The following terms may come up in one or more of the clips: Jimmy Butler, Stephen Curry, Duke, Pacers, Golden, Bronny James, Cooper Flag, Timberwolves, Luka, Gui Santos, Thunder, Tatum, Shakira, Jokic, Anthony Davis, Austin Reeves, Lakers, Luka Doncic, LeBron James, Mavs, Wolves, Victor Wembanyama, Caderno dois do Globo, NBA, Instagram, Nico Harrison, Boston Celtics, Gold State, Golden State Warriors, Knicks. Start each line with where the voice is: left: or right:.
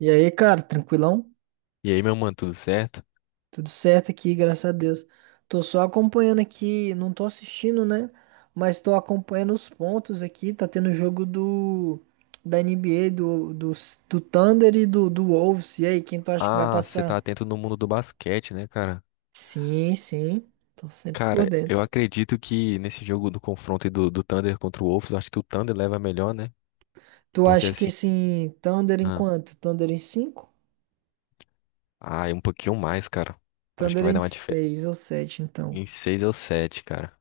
right: E aí, cara, tranquilão?
left: E aí, meu mano, tudo certo?
right: Tudo certo aqui, graças a Deus. Tô só acompanhando aqui, não tô assistindo, né? Mas tô acompanhando os pontos aqui. Tá tendo jogo do da NBA, do Thunder e do Wolves. E aí, quem tu acha que vai
left: Ah, você tá
right: passar?
left: atento no mundo do basquete, né, cara?
right: Sim, tô sempre por
left: Cara, eu
right: dentro.
left: acredito que nesse jogo do confronto aí do Thunder contra o Wolves, eu acho que o Thunder leva melhor, né?
right: Tu
left: Porque
right: acha que
left: assim,
right: assim, Thunder em
left: ah,
right: quanto? Thunder em 5?
left: é um pouquinho mais, cara. Acho que
right: Thunder
left: vai
right: em
left: dar uma diferença.
right: 6 ou 7? Então.
left: Em seis ou sete, cara.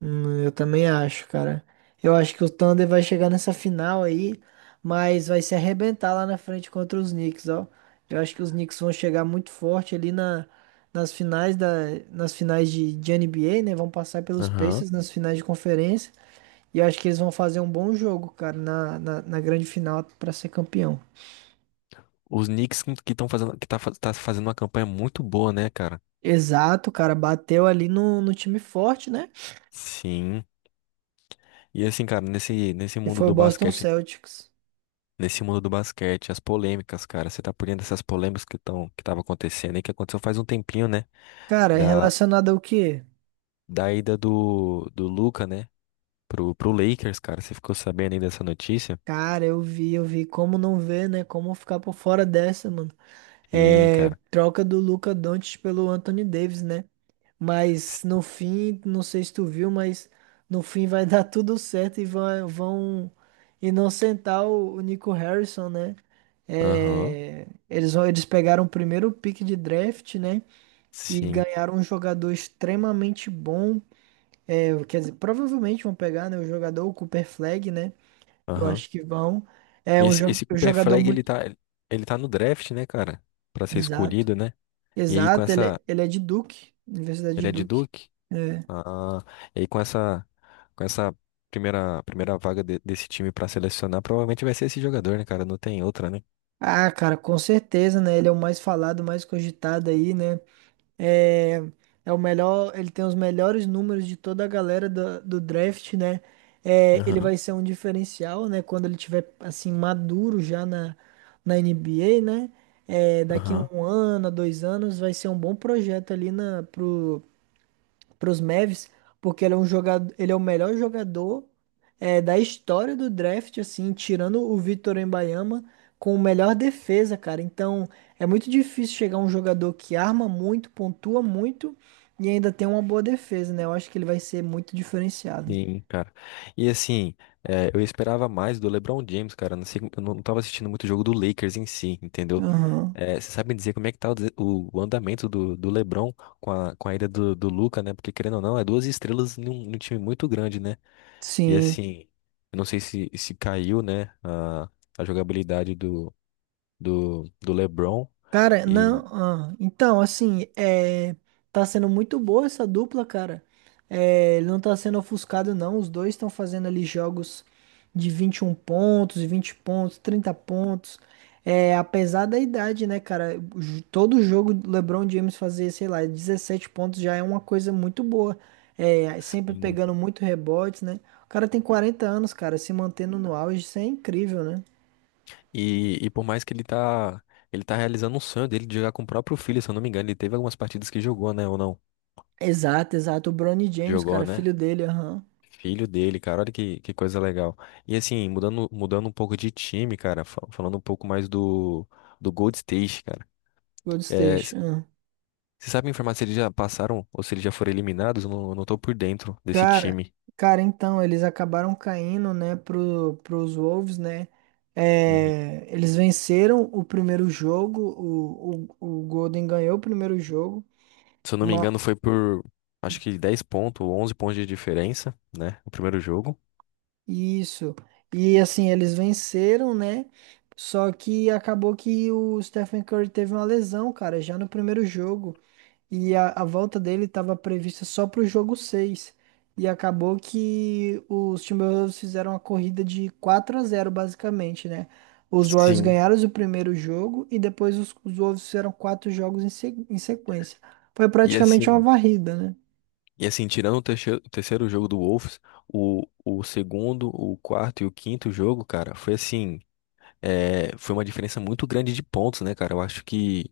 right: Eu também acho, cara. Eu acho que o Thunder vai chegar nessa final aí, mas vai se arrebentar lá na frente contra os Knicks, ó. Eu acho que os Knicks vão chegar muito forte ali nas finais nas finais de NBA, né? Vão passar pelos
left: Aham.
right: Pacers nas finais de conferência. E eu acho que eles vão fazer um bom jogo, cara, na grande final pra ser campeão.
left: Os Knicks que estão fazendo, que tá, tá fazendo uma campanha muito boa, né, cara?
right: Exato, cara. Bateu ali no time forte, né?
left: Sim. E assim, cara,
right: Que foi o Boston Celtics.
left: nesse mundo do basquete, as polêmicas, cara, você tá por dentro dessas polêmicas que estão, que tava acontecendo aí, que aconteceu faz um tempinho, né?
right: Cara, é
left: da,
right: relacionado ao quê?
left: da ida do Luka, né, pro Lakers, cara. Você ficou sabendo aí dessa notícia?
right: Cara, eu vi como não ver, né? Como ficar por fora dessa, mano.
left: Sim,
right: É,
left: cara.
right: troca do Luka Doncic pelo Anthony Davis, né?
left: S-
right: Mas no fim, não sei se tu viu, mas no fim vai dar tudo certo e vão inocentar o Nico Harrison, né?
left: Aham,
right: É, eles, eles pegaram o primeiro pick de draft, né? E
left: sim,
right: ganharam um jogador extremamente bom. É, quer dizer, provavelmente vão pegar, né, o jogador, o Cooper Flag, né? Eu
left: aham.
right: acho que vão. É um
left: Esse, esse
right: um
left: Cooper
right: jogador
left: Flag,
right: muito.
left: ele tá no draft, né, cara? Pra ser
right: Exato.
left: escolhido, né? E aí com
right: Exato,
left: essa...
right: ele é de Duke, Universidade de
left: Ele é de
right: Duke.
left: Duke?
right: É.
left: Ah, e aí com essa... Com essa primeira vaga desse time pra selecionar, provavelmente vai ser esse jogador, né, cara? Não tem outra, né?
right: Ah, cara, com certeza, né? Ele é o mais falado, mais cogitado aí, né? É, é o melhor, ele tem os melhores números de toda a galera do draft, né? É, ele
left: Aham,
right: vai ser um diferencial, né? Quando ele tiver, assim, maduro já na NBA, né? É, daqui a
left: aham.
right: um ano, a dois anos, vai ser um bom projeto ali na, para os Mavs, porque ele é um jogador, ele é o melhor jogador é, da história do draft, assim, tirando o Victor Wembanyama com melhor defesa, cara. Então, é muito difícil chegar um jogador que arma muito, pontua muito e ainda tem uma boa defesa, né? Eu acho que ele vai ser muito diferenciado.
left: Sim, cara. E assim, eu esperava mais do LeBron James, cara. Não sei, eu não tava assistindo muito o jogo do Lakers em si, entendeu?
right: Aham.
left: Você sabe me dizer como é que tá o andamento do LeBron com a ida do Luka, né? Porque querendo ou não, é duas estrelas num time muito grande, né? E
right: Sim.
left: assim, eu não sei se caiu, né, a jogabilidade do LeBron.
right: Cara,
left: E,
right: não. Ah, então, assim, é, tá sendo muito boa essa dupla, cara. É, ele não tá sendo ofuscado, não. Os dois estão fazendo ali jogos de 21 pontos, 20 pontos, 30 pontos. É, apesar da idade, né, cara? Ju- Todo jogo do LeBron James fazer, sei lá, 17 pontos já é uma coisa muito boa. É, sempre
left: assim,
right: pegando muito rebotes, né? O cara tem 40 anos, cara, se mantendo no auge, isso é incrível, né?
left: e por mais que ele tá realizando um sonho dele de jogar com o próprio filho, se eu não me engano, ele teve algumas partidas que jogou, né, ou não?
right: Exato, exato. O Bronny James,
left: Jogou,
right: cara,
left: né?
right: filho dele, aham.
left: Filho dele, cara, olha que coisa legal. E assim, mudando um pouco de time, cara, falando um pouco mais do Gold State, cara.
right: Gold
left: É,
right: State.
left: c-
right: Ah.
left: Você sabe me informar se eles já passaram ou se eles já foram eliminados? Eu não tô por dentro desse
right: Cara,
left: time.
right: Cara, então, eles acabaram caindo, né, pro, pros Wolves, né?
left: Uhum.
right: É, eles venceram o primeiro jogo, o Golden ganhou o primeiro jogo,
left: Se eu não me
right: ma,
left: engano, foi por acho que 10 pontos ou 11 pontos de diferença, né? O primeiro jogo.
right: isso. E assim, eles venceram, né? Só que acabou que o Stephen Curry teve uma lesão, cara, já no primeiro jogo. E a volta dele estava prevista só para o jogo seis. E acabou que os Timberwolves fizeram a corrida de 4 a zero basicamente, né? Os Warriors
left: Sim.
right: ganharam o primeiro jogo e depois os Wolves fizeram quatro jogos em, em sequência. Foi
left: E
right: praticamente uma
left: assim,
right: varrida, né?
left: e assim, tirando o terceiro jogo do Wolves, o segundo, o quarto e o quinto jogo, cara, foi assim. É, foi uma diferença muito grande de pontos, né, cara? Eu acho que,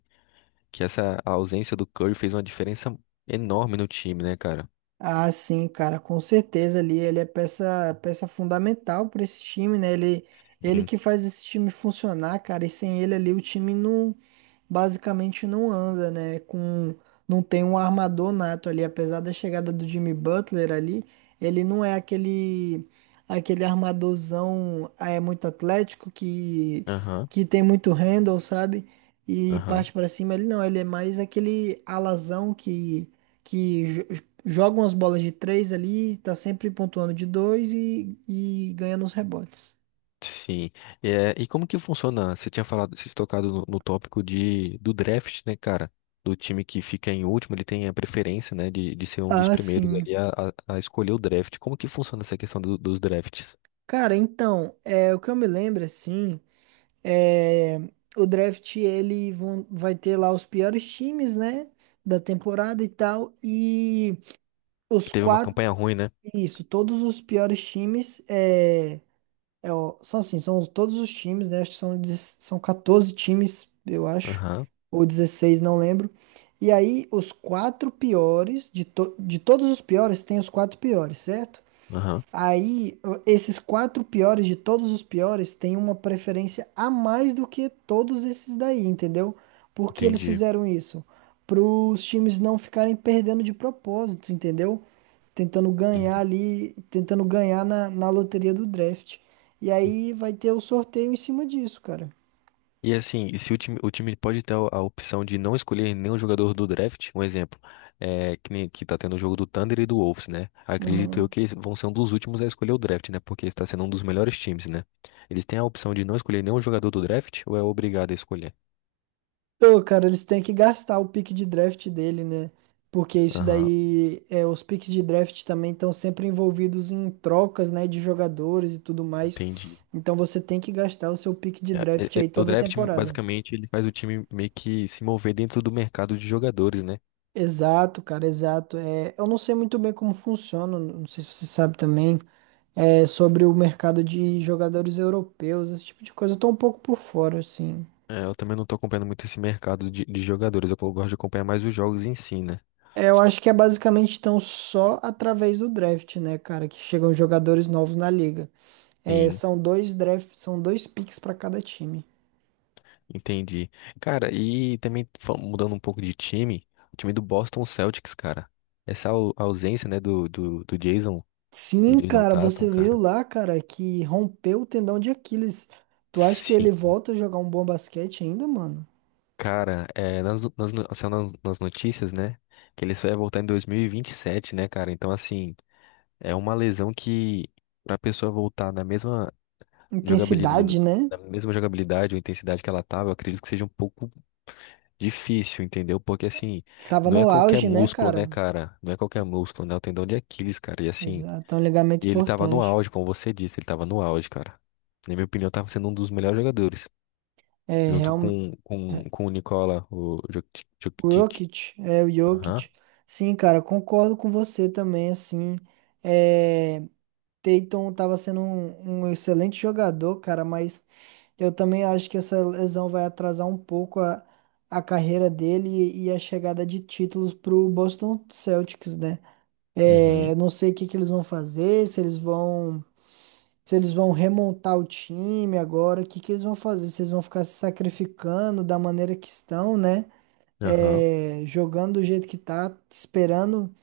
left: que essa ausência do Curry fez uma diferença enorme no time, né, cara?
right: Ah, sim, cara, com certeza ali ele é peça, peça fundamental para esse time, né? Ele
left: Sim.
right: que faz esse time funcionar, cara, e sem ele ali o time não basicamente não anda, né? Com não tem um armador nato ali, apesar da chegada do Jimmy Butler ali, ele não é aquele armadorzão, ah, é muito atlético que
left: Aham,
right: tem muito handle, sabe? E
left: aham.
right: parte para cima, ele não, ele é mais aquele alazão que joga umas bolas de três ali, tá sempre pontuando de dois e ganhando os rebotes.
left: Sim. É, e como que funciona? Você tinha falado, você tinha tocado no tópico do draft, né, cara? Do time que fica em último, ele tem a preferência, né, de ser um dos
right: Ah,
left: primeiros
right: sim.
left: ali a escolher o draft. Como que funciona essa questão dos drafts?
right: Cara, então, é, o que eu me lembro, assim, é, o draft, ele vai ter lá os piores times, né, da temporada e tal, e
left: Que
right: os
left: teve uma
right: quatro,
left: campanha ruim, né?
right: isso, todos os piores times, é, é, ó, são assim, são todos os times, né? Acho que são, são 14 times, eu acho,
left: Aham,
right: ou 16, não lembro. E aí, os quatro piores, de todos os piores, tem os quatro piores, certo?
left: aham,
right: Aí, esses quatro piores de todos os piores têm uma preferência a mais do que todos esses daí, entendeu? Por que eles
left: entendi.
right: fizeram isso? Para os times não ficarem perdendo de propósito, entendeu? Tentando ganhar
left: Uhum.
right: ali, tentando ganhar na loteria do draft. E aí vai ter o sorteio em cima disso, cara.
left: E assim, e se o time, o time pode ter a opção de não escolher nenhum jogador do draft, um exemplo, é, que, nem, que tá tendo o jogo do Thunder e do Wolves, né? Acredito eu
right: Uhum.
left: que eles vão ser um dos últimos a escolher o draft, né? Porque está sendo um dos melhores times, né? Eles têm a opção de não escolher nenhum jogador do draft ou é obrigado a escolher?
right: Pô, cara, eles têm que gastar o pique de draft dele, né? Porque isso
left: Aham,
right: daí, é, os piques de draft também estão sempre envolvidos em trocas, né, de jogadores e tudo mais.
left: entendi.
right: Então você tem que gastar o seu pique de
left: É,
right: draft
left: é, é,
right: aí
left: o
right: toda
left: draft,
right: temporada.
left: basicamente, ele faz o time meio que se mover dentro do mercado de jogadores, né?
right: Exato, cara, exato. É, eu não sei muito bem como funciona, não sei se você sabe também, é, sobre o mercado de jogadores europeus, esse tipo de coisa. Eu tô um pouco por fora, assim.
left: É, eu também não tô acompanhando muito esse mercado de jogadores, eu gosto de acompanhar mais os jogos em si, né?
right: É, eu acho que é basicamente tão só através do draft, né, cara, que chegam jogadores novos na liga. É,
left: Sim.
right: são dois drafts, são dois picks para cada time.
left: Entendi. Cara, e também mudando um pouco de time, o time do Boston Celtics, cara. Essa ausência, né, do
right: Sim,
left: Jason
right: cara,
left: Tatum,
right: você viu
left: cara.
right: lá, cara, que rompeu o tendão de Aquiles. Tu acha que ele
left: Sim.
right: volta a jogar um bom basquete ainda, mano?
left: Cara, é, nas, nas, no- assim, nas notícias, né, que ele só ia voltar em 2027, né, cara? Então, assim, é uma lesão que pra pessoa voltar Jogabilidade,
right: Intensidade, né?
left: da mesma jogabilidade ou intensidade que ela tava, eu acredito que seja um pouco difícil, entendeu? Porque assim,
right: Tava
left: não é
right: no
left: qualquer
right: auge, né,
left: músculo, né,
right: cara?
left: cara? Não é qualquer músculo, né? O tendão de Aquiles, cara. E assim,
right: Exato, é um ligamento
left: e ele tava no
right: importante.
left: auge, como você disse, ele tava no auge, cara. Na minha opinião, tava sendo um dos melhores jogadores.
right: É,
left: Junto
right: real...
left: com,
right: é,
left: com, com o Nicola, o Jokic.
right: o
left: Jokic.
right: Jokic, é o
left: Aham.
right: Jokic. Sim, cara, concordo com você também, assim. É, Tatum tava sendo um excelente jogador, cara, mas eu também acho que essa lesão vai atrasar um pouco a carreira dele e a chegada de títulos para o Boston Celtics, né? É,
left: Uhum.
right: eu não sei o que que eles vão fazer, se eles vão, se eles vão remontar o time agora, o que que eles vão fazer? Se eles vão ficar se sacrificando da maneira que estão, né?
left: Aham.
right: É, jogando do jeito que tá,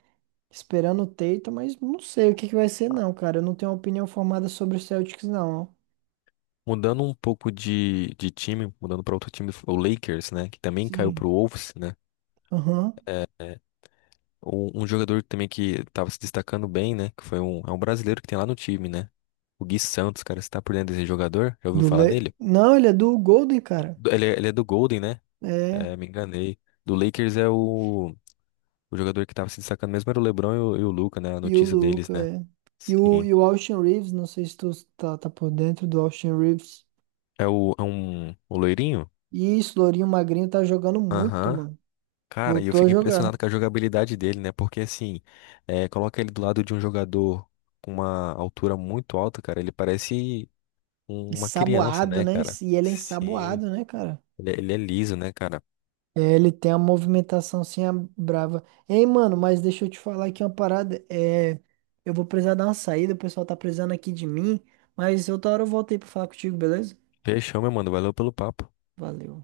right: esperando o Tatum, mas não sei o que que vai ser, não, cara. Eu não tenho uma opinião formada sobre o Celtics, não.
left: Mudando um pouco de time, mudando para outro time, o Lakers, né? Que também caiu
right: Sim.
left: pro Wolves, né?
right: Aham.
left: Um jogador também que tava se destacando bem, né? Que foi é um brasileiro que tem lá no time, né? O Gui Santos, cara, você tá por dentro desse jogador? Já ouviu
right: Do
left: falar
right: Le...
left: dele?
right: Não, ele é do Golden, cara.
left: Ele é do Golden, né?
right: É.
left: É, me enganei. Do Lakers é o jogador que tava se destacando mesmo, era o LeBron e o Luka, né? A
right: E o
left: notícia deles,
right: Luca,
left: né?
right: é. E
left: Sim.
right: e o Austin Reeves, não sei se tu tá por dentro do Austin Reeves.
left: O loirinho?
right: E isso, Lourinho Magrinho tá jogando muito,
left: Aham.
right: mano.
left: Cara, e eu
right: Voltou a
left: fico
right: jogar.
left: impressionado com a jogabilidade dele, né? Porque assim, é, coloca ele do lado de um jogador com uma altura muito alta, cara. Ele parece, uma criança,
right: Ensaboado,
left: né,
right: né?
left: cara?
right: E ele é
left: Sim,
right: ensaboado, né, cara?
left: ele é liso, né, cara?
right: É, ele tem a movimentação assim, a brava. Ei, mano, mas deixa eu te falar aqui uma parada. É, eu vou precisar dar uma saída, o pessoal tá precisando aqui de mim. Mas outra hora eu volto aí pra falar contigo, beleza?
left: Fechou, meu mano. Valeu pelo papo.
right: Valeu.